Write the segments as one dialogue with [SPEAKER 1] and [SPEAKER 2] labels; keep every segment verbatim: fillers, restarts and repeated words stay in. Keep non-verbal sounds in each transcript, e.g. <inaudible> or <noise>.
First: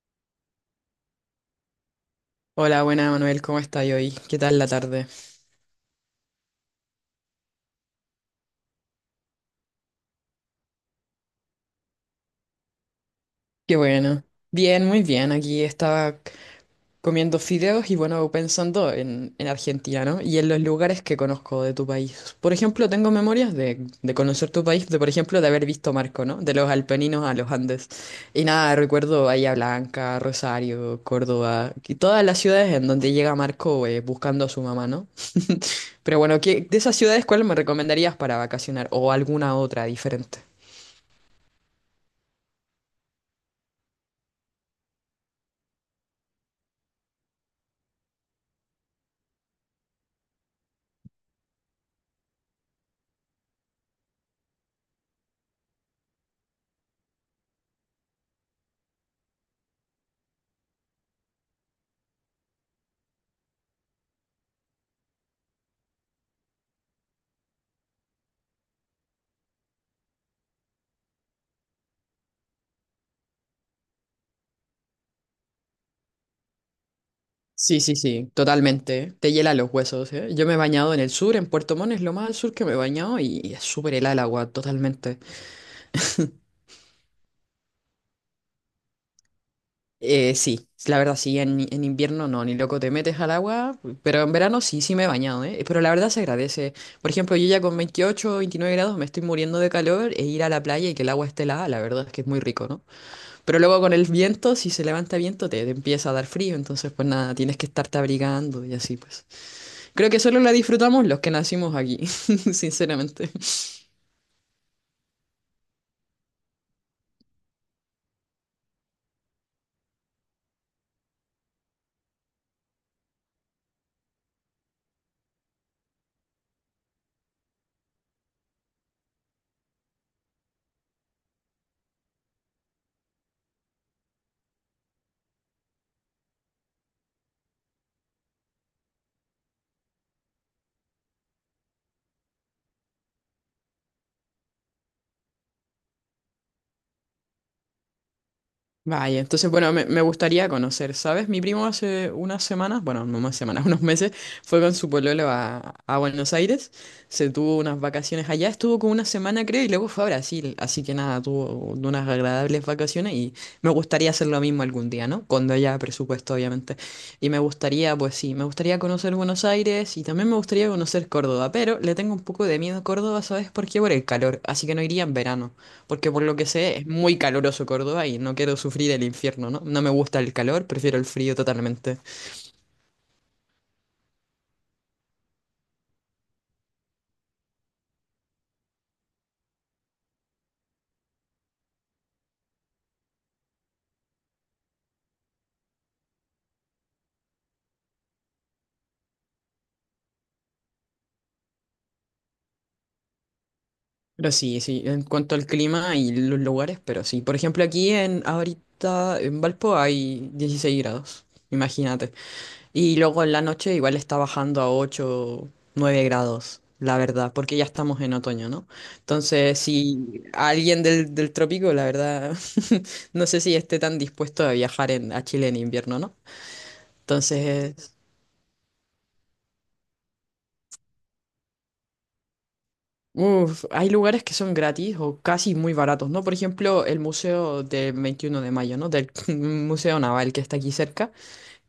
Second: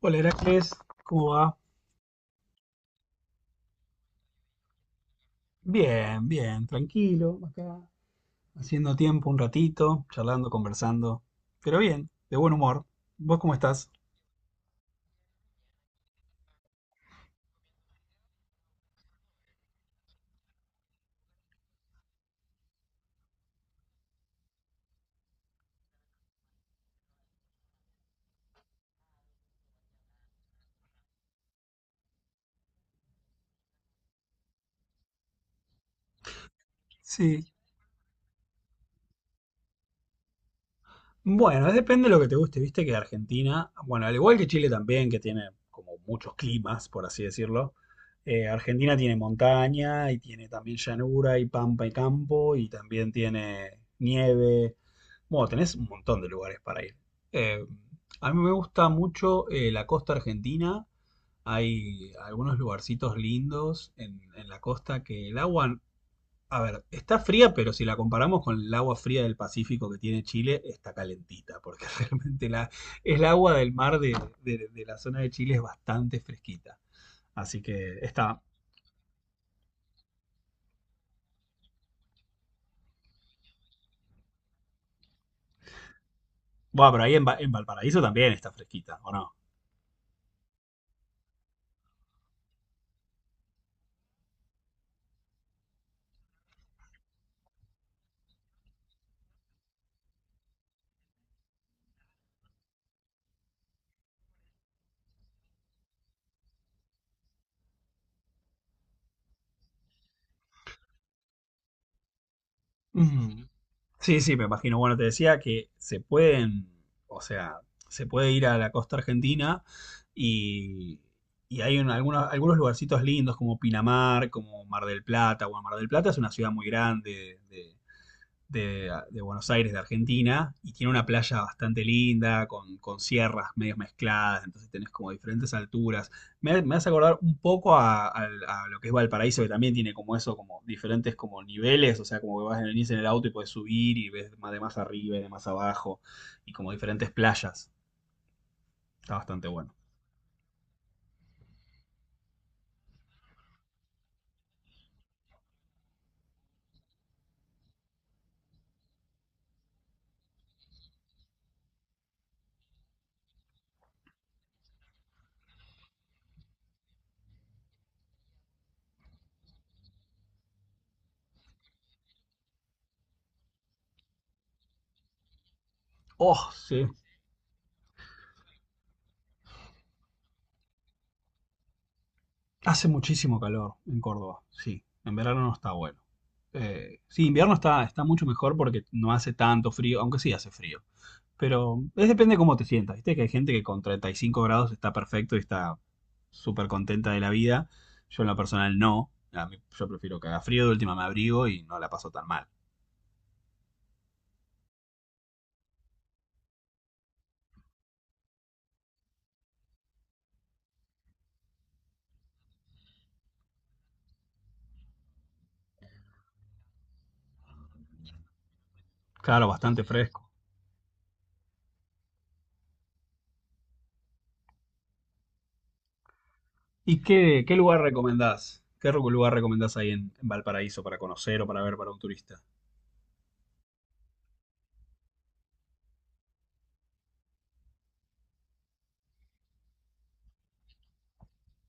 [SPEAKER 1] Hola Heracles, ¿cómo va?
[SPEAKER 2] Hola, buena Manuel, ¿cómo estás hoy? ¿Qué tal la tarde?
[SPEAKER 1] Bien, bien, tranquilo, acá, haciendo tiempo un ratito, charlando, conversando, pero bien, de buen humor. ¿Vos cómo
[SPEAKER 2] Qué
[SPEAKER 1] estás?
[SPEAKER 2] bueno. Bien, muy bien. Aquí estaba comiendo fideos y bueno, pensando en, en Argentina, ¿no? Y en los lugares que conozco de tu país. Por ejemplo, tengo memorias de, de conocer tu país, de por ejemplo, de haber visto Marco, ¿no? De los Alpeninos a los Andes. Y nada, recuerdo Bahía Blanca, Rosario, Córdoba, y todas las ciudades en donde llega Marco eh, buscando a su mamá, ¿no? <laughs> Pero bueno, ¿qué, de esas ciudades, cuál
[SPEAKER 1] Sí,
[SPEAKER 2] me recomendarías para vacacionar o alguna otra diferente?
[SPEAKER 1] bueno, depende de lo que te guste, viste que Argentina, bueno, al igual que Chile también, que tiene como muchos climas, por así decirlo. eh, Argentina tiene montaña y tiene también llanura y pampa y campo y también tiene nieve. Bueno, tenés un montón de lugares para ir. Eh, a mí me gusta mucho eh, la costa argentina. Hay algunos lugarcitos lindos en, en la costa que el agua, a ver, está fría, pero si la comparamos con el agua fría del Pacífico que tiene Chile, está calentita, porque <laughs> realmente la, el agua del mar de, de- de la zona de Chile es bastante fresquita. Así
[SPEAKER 2] Sí, sí,
[SPEAKER 1] que
[SPEAKER 2] sí,
[SPEAKER 1] está...
[SPEAKER 2] totalmente. Te hiela los huesos, ¿eh? Yo me he bañado en el sur, en Puerto Montt, es lo más al sur que me he bañado y es súper helada el agua, totalmente.
[SPEAKER 1] Bueno, pero ahí en, Va- en Valparaíso también está fresquita, ¿o no?
[SPEAKER 2] Eh, sí, la verdad, sí, en, en invierno no, ni loco te metes al agua, pero en verano sí, sí me he bañado, ¿eh? Pero la verdad se agradece. Por ejemplo, yo ya con veintiocho, veintinueve grados me estoy muriendo de calor e ir a la playa y que el agua esté helada, la verdad es que es muy rico, ¿no? Pero luego con el viento, si se levanta viento, te, te empieza a dar frío, entonces pues nada, tienes que estarte abrigando y así pues. Creo que solo la disfrutamos los que nacimos aquí, <laughs> sinceramente.
[SPEAKER 1] Mm. Sí, sí, me imagino. Bueno, te decía que se pueden, o sea, se puede ir a la costa argentina y, y hay un- algunos, algunos lugarcitos lindos como Pinamar, como Mar del Plata. Bueno, Mar del Plata es una ciudad muy grande de, de, Buenos Aires, de Argentina, y tiene una playa bastante linda, con, con sierras medio mezcladas, entonces tenés como diferentes alturas. Me, me hace acordar un poco a, a, a lo que es Valparaíso, que también tiene como eso, como diferentes como niveles, o sea, como que vas en el, venís en el auto y puedes subir y ves más de más arriba y de más abajo, y como diferentes playas. Está
[SPEAKER 2] Vaya,
[SPEAKER 1] bastante
[SPEAKER 2] entonces,
[SPEAKER 1] bueno.
[SPEAKER 2] bueno, me, me gustaría conocer, ¿sabes? Mi primo hace unas semanas, bueno, no más semanas, <laughs> unos meses, fue con su pololo a, a Buenos Aires, se tuvo unas vacaciones allá, estuvo como una semana creo y luego fue a Brasil, así que nada, tuvo unas agradables vacaciones y me gustaría hacer lo mismo algún día, ¿no? Cuando haya presupuesto, obviamente. Y me gustaría, pues sí, me gustaría conocer Buenos Aires y también me gustaría conocer Córdoba, pero le tengo un poco de miedo a Córdoba, ¿sabes? Porque ¿por qué? Por el calor, así que no iría en verano. Porque por lo que
[SPEAKER 1] Oh,
[SPEAKER 2] sé es
[SPEAKER 1] sí.
[SPEAKER 2] muy caluroso Córdoba y no quiero sufrir el infierno, ¿no? No me gusta el calor, prefiero el frío totalmente.
[SPEAKER 1] Hace muchísimo calor en Córdoba, sí. En verano no está bueno. Eh, sí, invierno está, está mucho mejor porque no hace tanto frío, aunque sí hace frío. Pero es depende de cómo te sientas, ¿viste? Que hay gente que con treinta y cinco grados está perfecto y está súper contenta de la vida. Yo en lo personal no. A mí- yo prefiero que haga frío, de última me abrigo y no la paso tan mal.
[SPEAKER 2] Pero sí, sí, en cuanto al clima y los lugares, pero sí. Por ejemplo, aquí en ahorita en Valpo hay dieciséis grados, imagínate. Y luego en la noche igual está bajando a ocho nueve grados, la verdad, porque ya estamos en otoño, ¿no?
[SPEAKER 1] Claro,
[SPEAKER 2] Entonces,
[SPEAKER 1] bastante
[SPEAKER 2] si
[SPEAKER 1] fresco.
[SPEAKER 2] alguien del, del trópico, la verdad, <laughs> no sé si esté tan dispuesto a viajar en, a Chile en invierno, ¿no?
[SPEAKER 1] ¿Y qué, qué lugar
[SPEAKER 2] Entonces,
[SPEAKER 1] recomendás? ¿Qué ru- lugar recomendás ahí en, en Valparaíso para conocer o para ver para un turista?
[SPEAKER 2] uf, hay lugares que son gratis o casi muy baratos, ¿no? Por ejemplo, el Museo del veintiuno de Mayo, ¿no? Del <laughs> Museo Naval que está aquí cerca.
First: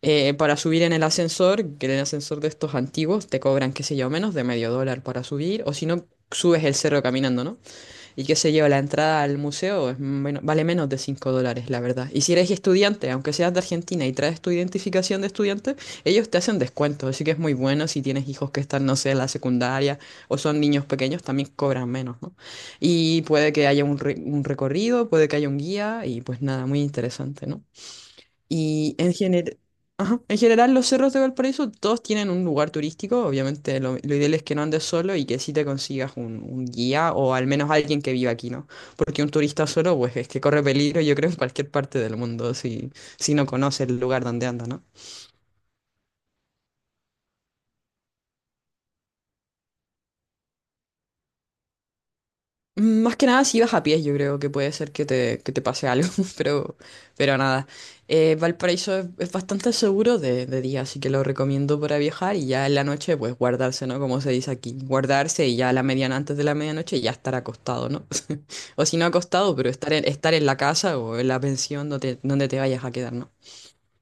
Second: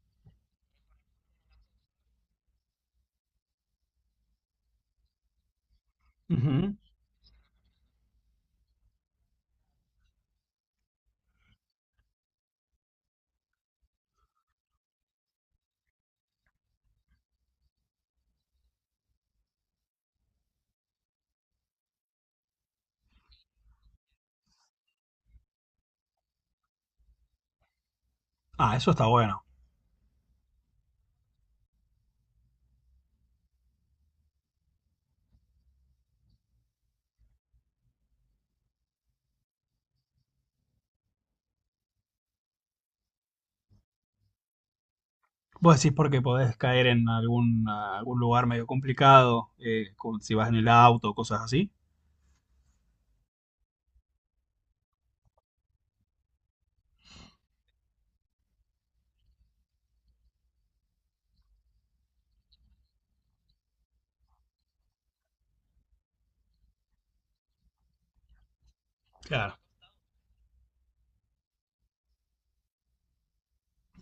[SPEAKER 2] Eh, para subir en el ascensor, que en el ascensor de estos antiguos te cobran, qué sé yo, menos de medio dólar para subir, o si no, subes el
[SPEAKER 1] Ujú.
[SPEAKER 2] cerro caminando, ¿no? Y qué sé yo, la entrada al museo es men- vale menos de cinco dólares, la verdad. Y si eres estudiante, aunque seas de Argentina y traes tu identificación de estudiante, ellos te hacen descuentos. Así que es muy bueno si tienes hijos que están, no sé, en la secundaria o son niños pequeños, también cobran menos, ¿no? Y puede que haya un, re- un recorrido, puede que haya un guía y pues nada, muy interesante, ¿no?
[SPEAKER 1] Ah, eso
[SPEAKER 2] Y
[SPEAKER 1] está
[SPEAKER 2] en
[SPEAKER 1] bueno.
[SPEAKER 2] general, en general los cerros de Valparaíso todos tienen un lugar turístico. Obviamente lo, lo ideal es que no andes solo y que sí te consigas un, un guía o al menos alguien que viva aquí, ¿no? Porque un turista solo, pues es que corre peligro, yo creo, en cualquier parte del mundo si, si no conoce el lugar donde anda, ¿no?
[SPEAKER 1] Vos decís porque podés caer en algún, algún lugar medio complicado, eh, con- si vas en el auto, cosas así.
[SPEAKER 2] Mm, más que nada si ibas a pies, yo creo que puede ser que te, que te pase algo, <laughs> pero, pero nada. Eh, Valparaíso es, es bastante seguro de, de día, así que lo recomiendo para viajar y ya en la noche, pues guardarse, ¿no? Como se dice aquí, guardarse y ya a la mediana, antes de la medianoche, ya estar acostado, ¿no? <laughs> O si no acostado,
[SPEAKER 1] Claro,
[SPEAKER 2] pero estar en, estar en la casa o en la pensión donde, donde te vayas a quedar, ¿no?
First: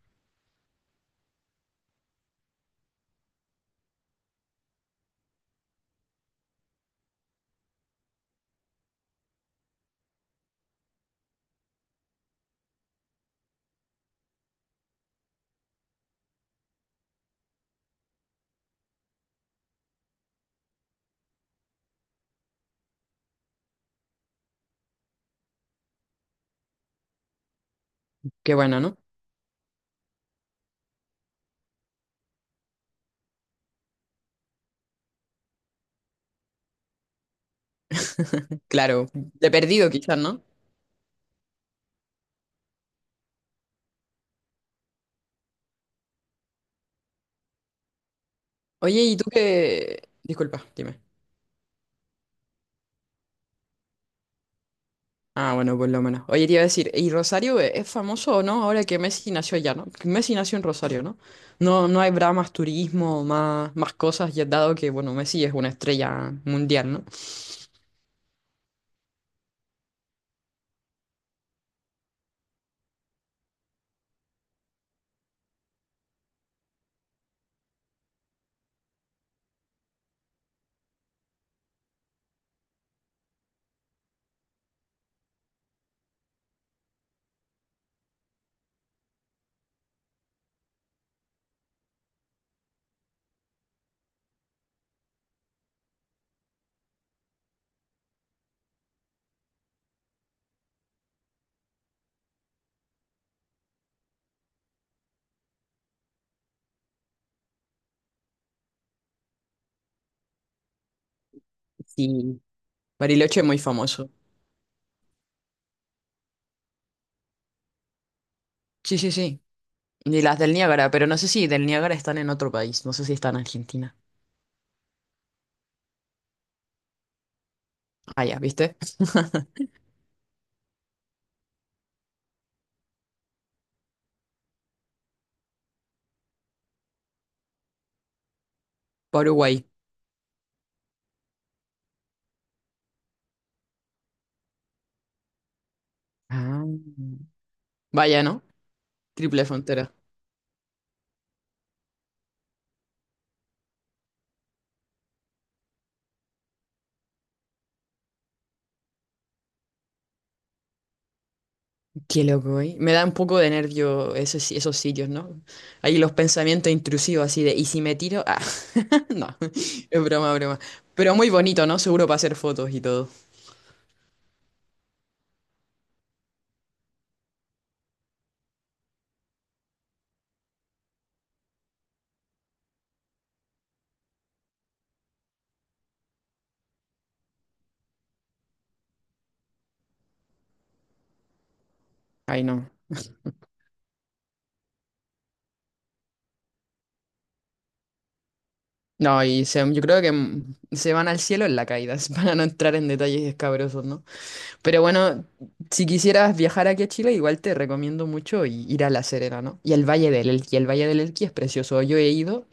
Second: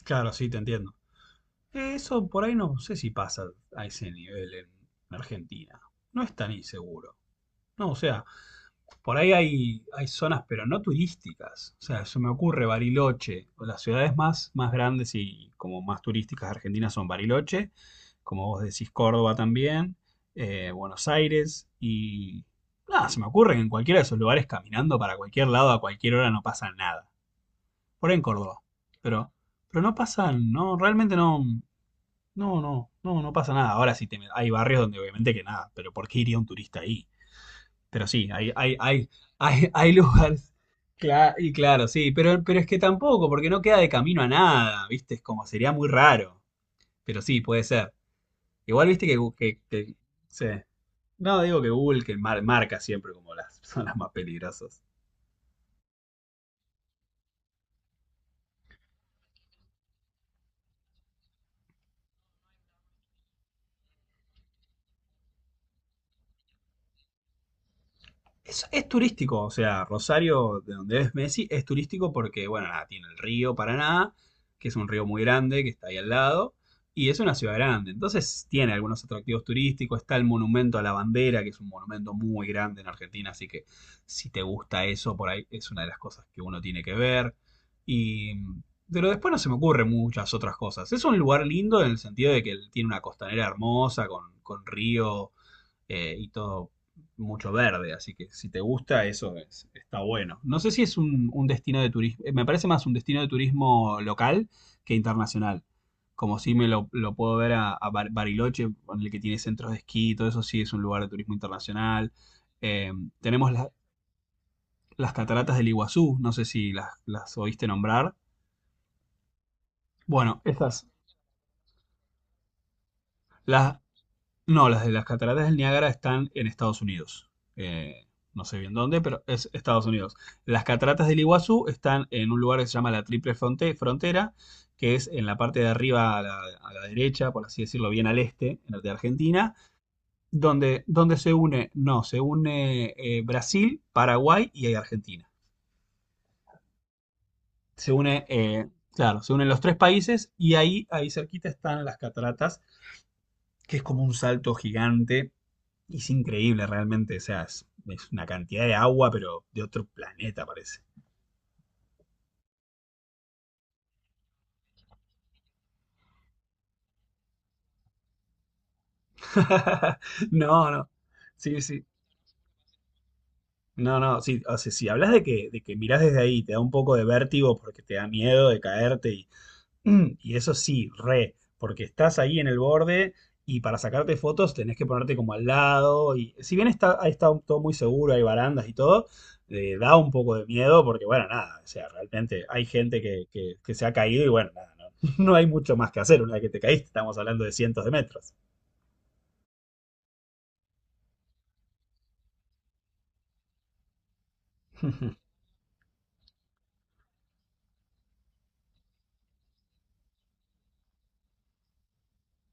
[SPEAKER 1] claro, sí, te entiendo. Eso por ahí no sé si pasa a ese nivel en Argentina. No es tan inseguro. No, o sea, por ahí hay, hay zonas, pero no turísticas. O sea, se me ocurre Bariloche. Las ciudades más, más grandes y como más turísticas de Argentina son Bariloche, como vos decís, Córdoba también, eh, Buenos Aires y... Nada, se me ocurre que en cualquiera de esos lugares caminando para cualquier lado a cualquier hora no pasa nada. Por ahí en
[SPEAKER 2] Qué
[SPEAKER 1] Córdoba.
[SPEAKER 2] bueno, ¿no?
[SPEAKER 1] Pero, pero no pasan, no, realmente no, no, no, no, no pasa nada. Ahora sí, te met- hay barrios donde obviamente que nada, pero ¿por qué iría un turista ahí? Pero sí, hay,
[SPEAKER 2] <laughs>
[SPEAKER 1] hay,
[SPEAKER 2] Claro,
[SPEAKER 1] hay,
[SPEAKER 2] de
[SPEAKER 1] hay,
[SPEAKER 2] perdido
[SPEAKER 1] hay
[SPEAKER 2] quizás, ¿no?
[SPEAKER 1] lugares. Cla- y claro, sí, pero, pero es que tampoco, porque no queda de camino a nada, ¿viste? Es como sería muy raro. Pero sí, puede ser. Igual,
[SPEAKER 2] Oye,
[SPEAKER 1] viste
[SPEAKER 2] ¿y
[SPEAKER 1] que,
[SPEAKER 2] tú
[SPEAKER 1] Gu- que, que-
[SPEAKER 2] qué?
[SPEAKER 1] sí.
[SPEAKER 2] Disculpa, dime.
[SPEAKER 1] No, digo que Google que mar- marca siempre como las <laughs> zonas más peligrosas.
[SPEAKER 2] Ah, bueno, por lo menos. Oye, te iba a decir, ¿y Rosario e- es famoso o no? Ahora que Messi nació allá, ¿no? Que Messi nació en Rosario, ¿no? No, no habrá más turismo, más, más cosas, ya dado que, bueno, Messi es una estrella mundial, ¿no?
[SPEAKER 1] Es, es turístico, o sea, Rosario, de donde es Messi, es turístico porque, bueno, nada, tiene el río Paraná, que es un río muy grande que está ahí al lado, y es una ciudad grande. Entonces tiene algunos atractivos turísticos, está el monumento a la bandera, que es un monumento muy grande en Argentina, así que si te gusta eso, por ahí es una de las cosas que uno tiene que ver. Y, pero después no se me ocurren muchas otras cosas. Es un lugar lindo en el sentido de que tiene una costanera hermosa, con, con río eh, y todo mucho verde, así que si te gusta eso es- está bueno. No sé si es un, un destino de turismo, eh, me parece más un destino de turismo local que internacional. Como si me lo, lo puedo ver a, a Bar- Bariloche, el que tiene centros de esquí, y todo eso sí es un lugar de turismo internacional.
[SPEAKER 2] Sí.
[SPEAKER 1] Eh,
[SPEAKER 2] Bariloche es
[SPEAKER 1] tenemos
[SPEAKER 2] muy
[SPEAKER 1] la-
[SPEAKER 2] famoso.
[SPEAKER 1] las cataratas del Iguazú, no sé si las, las oíste nombrar.
[SPEAKER 2] Sí, sí, sí. Y las
[SPEAKER 1] Bueno,
[SPEAKER 2] del
[SPEAKER 1] estas,
[SPEAKER 2] Niágara, pero no sé si del Niágara están en otro país, no sé si están en
[SPEAKER 1] las,
[SPEAKER 2] Argentina.
[SPEAKER 1] no, las de las cataratas del Niágara están en Estados Unidos. Eh,
[SPEAKER 2] Ah, ya,
[SPEAKER 1] no sé bien
[SPEAKER 2] ¿viste?
[SPEAKER 1] dónde, pero es Estados Unidos. Las cataratas del Iguazú están en un lugar que se llama la Triple Fronte- Frontera, que es en la parte de arriba a la, a la derecha, por así decirlo, bien al este en la de Argentina,
[SPEAKER 2] Paraguay.
[SPEAKER 1] donde, donde se une, no, se une eh, Brasil, Paraguay y ahí Argentina.
[SPEAKER 2] Ah.
[SPEAKER 1] Se
[SPEAKER 2] Vaya,
[SPEAKER 1] une,
[SPEAKER 2] ¿no?
[SPEAKER 1] eh, claro, se
[SPEAKER 2] Triple
[SPEAKER 1] unen los tres
[SPEAKER 2] frontera.
[SPEAKER 1] países y ahí, ahí cerquita están las cataratas, que es como un salto gigante y es increíble realmente, o sea, es, es una cantidad de agua, pero de otro planeta parece.
[SPEAKER 2] Qué loco, ¿eh? Me da un poco de nervio esos, esos sitios, ¿no? Ahí los pensamientos intrusivos así de, ¿y si me tiro? Ah, <laughs> no, <laughs>
[SPEAKER 1] <laughs>
[SPEAKER 2] es broma, broma.
[SPEAKER 1] No, no.
[SPEAKER 2] Pero muy
[SPEAKER 1] Sí,
[SPEAKER 2] bonito, ¿no?
[SPEAKER 1] sí.
[SPEAKER 2] Seguro para hacer fotos y todo.
[SPEAKER 1] No, no, sí. O sea, si hablas de que, de que mirás desde ahí, te da un poco de vértigo porque te da miedo de caerte. Mm, y eso sí, re, porque estás ahí en el borde y para sacarte fotos tenés que ponerte como al lado. Y si bien está, ahí está todo muy seguro, hay barandas y todo, eh, da un poco de miedo porque, bueno, nada, o sea,
[SPEAKER 2] Ay,
[SPEAKER 1] realmente hay
[SPEAKER 2] no.
[SPEAKER 1] gente que, que- que se ha caído y, bueno, nada, no, <laughs> no hay mucho más que hacer. Una vez que te caíste, estamos hablando de cientos de metros.
[SPEAKER 2] No, y se- yo creo que mm, se van al cielo en la caída, <laughs> para no entrar en detalles escabrosos, ¿no? Pero bueno,
[SPEAKER 1] <laughs>
[SPEAKER 2] si quisieras viajar aquí a Chile, igual te recomiendo mucho y- ir a La Serena, ¿no? Y al Valle del Elqui. El Valle del Elqui es precioso. Yo he ido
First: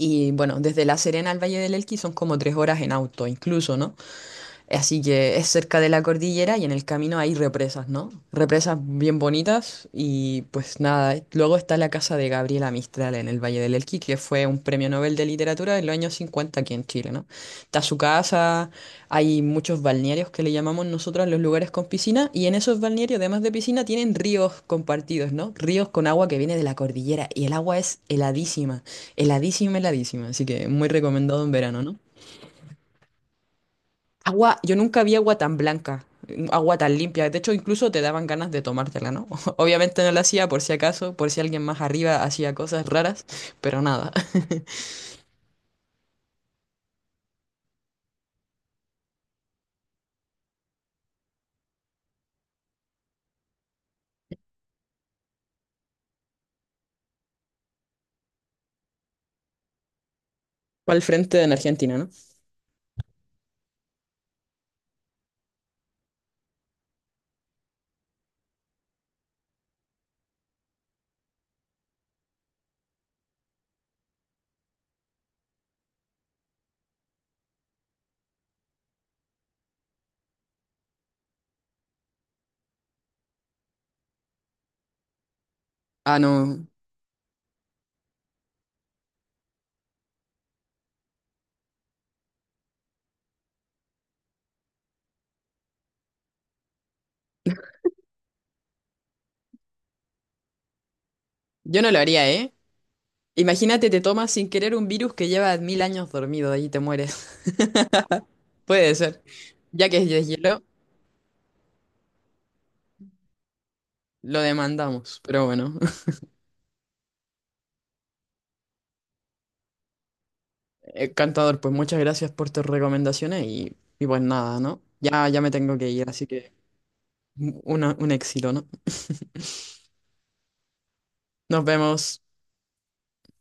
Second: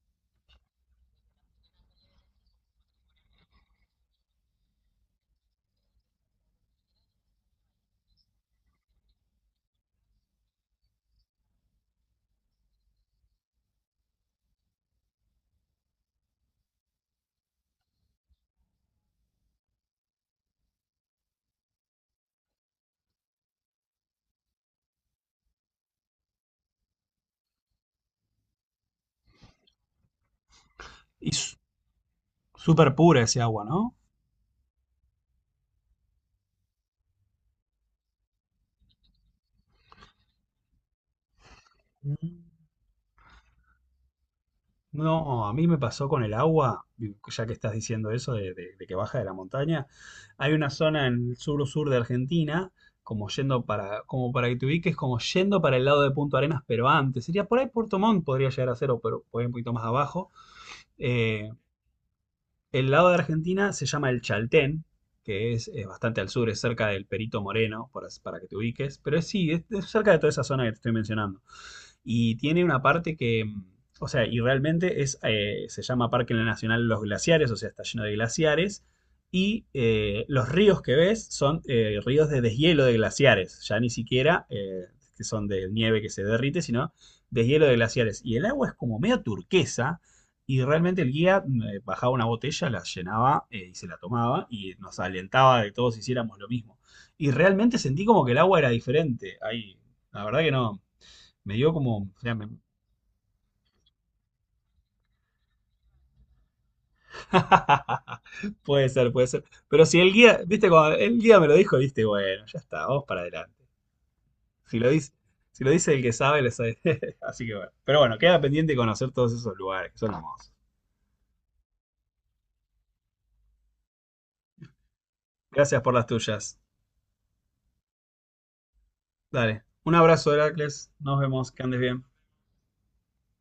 [SPEAKER 2] y bueno, desde La Serena al Valle del Elqui son como tres horas en auto, incluso, ¿no? Así que es cerca de la cordillera y en el camino hay represas, ¿no? Represas bien bonitas y pues nada, eh, luego está la casa de Gabriela Mistral en el Valle del Elqui, que fue un premio Nobel de Literatura en los años cincuenta aquí en Chile, ¿no? Está su casa, hay muchos balnearios que le llamamos nosotros los lugares con piscina y en esos balnearios, además de piscina, tienen ríos compartidos, ¿no? Ríos con agua que viene de la cordillera y el agua es heladísima, heladísima, heladísima, así que muy
[SPEAKER 1] Y
[SPEAKER 2] recomendado en
[SPEAKER 1] su-
[SPEAKER 2] verano, ¿no?
[SPEAKER 1] súper pura ese agua,
[SPEAKER 2] Agua, yo nunca vi agua tan blanca, mm, agua tan limpia. De hecho, incluso te daban ganas de tomártela, ¿no? <laughs> Obviamente no la hacía por si acaso, por si alguien más
[SPEAKER 1] ¿no?
[SPEAKER 2] arriba hacía cosas raras, pero nada. <laughs>
[SPEAKER 1] No, a mí me pasó con el agua, y ya que estás diciendo eso de, de- de que baja de la montaña. Hay una zona en el sur-sur de Argentina, como yendo para, como para que te ubiques, como yendo para el lado de Punto Arenas, pero antes. Sería por ahí Puerto Montt, podría llegar a ser, o pero por ahí un poquito más abajo.
[SPEAKER 2] Fue al frente
[SPEAKER 1] Eh,
[SPEAKER 2] en Argentina, ¿no?
[SPEAKER 1] el lado de Argentina se llama el Chaltén, que es, eh, bastante al sur, es cerca del Perito Moreno, para, para que te ubiques. Pero es- sí, es es cerca de toda esa zona que te estoy mencionando y tiene una parte que, mm, o sea, y realmente es, eh, se llama Parque Nacional Los Glaciares, o sea, está lleno de glaciares. Y eh, los ríos que ves son eh, ríos de deshielo de glaciares, ya ni siquiera eh, que son de nieve que
[SPEAKER 2] Ah,
[SPEAKER 1] se derrite,
[SPEAKER 2] no.
[SPEAKER 1] sino deshielo de glaciares. Y el agua es como medio turquesa, y realmente el guía mm, eh, bajaba una botella, la llenaba eh, y se la tomaba y nos alentaba de que todos hiciéramos lo mismo. Y realmente sentí como que el agua era diferente. Ahí, la verdad que no, me dio
[SPEAKER 2] Yo no lo
[SPEAKER 1] como.
[SPEAKER 2] haría,
[SPEAKER 1] Ya me-
[SPEAKER 2] ¿eh? Imagínate, te tomas sin querer un virus que lleva mil años dormido y te mueres.
[SPEAKER 1] <laughs>
[SPEAKER 2] <laughs>
[SPEAKER 1] Puede
[SPEAKER 2] Puede
[SPEAKER 1] ser,
[SPEAKER 2] ser.
[SPEAKER 1] puede ser. Pero
[SPEAKER 2] Ya que
[SPEAKER 1] si
[SPEAKER 2] es
[SPEAKER 1] el guía,
[SPEAKER 2] deshielo,
[SPEAKER 1] viste, cuando el guía me lo dijo, viste, bueno, ya está, vamos para adelante.
[SPEAKER 2] lo
[SPEAKER 1] Si lo dice,
[SPEAKER 2] demandamos. Pero
[SPEAKER 1] si lo
[SPEAKER 2] bueno,
[SPEAKER 1] dice el que
[SPEAKER 2] <laughs>
[SPEAKER 1] sabe, lo sabe. <laughs> Así que bueno. Pero bueno, queda pendiente conocer todos esos lugares, que son hermosos.
[SPEAKER 2] eh, cantador, pues muchas gracias por tus recomendaciones y, y pues nada, ¿no? Ya, ya me tengo
[SPEAKER 1] Gracias
[SPEAKER 2] que
[SPEAKER 1] por las
[SPEAKER 2] ir, así que
[SPEAKER 1] tuyas.
[SPEAKER 2] un, un éxito, ¿no?
[SPEAKER 1] Dale. Un abrazo, Heracles. Nos vemos, que
[SPEAKER 2] Nos
[SPEAKER 1] andes bien.
[SPEAKER 2] vemos.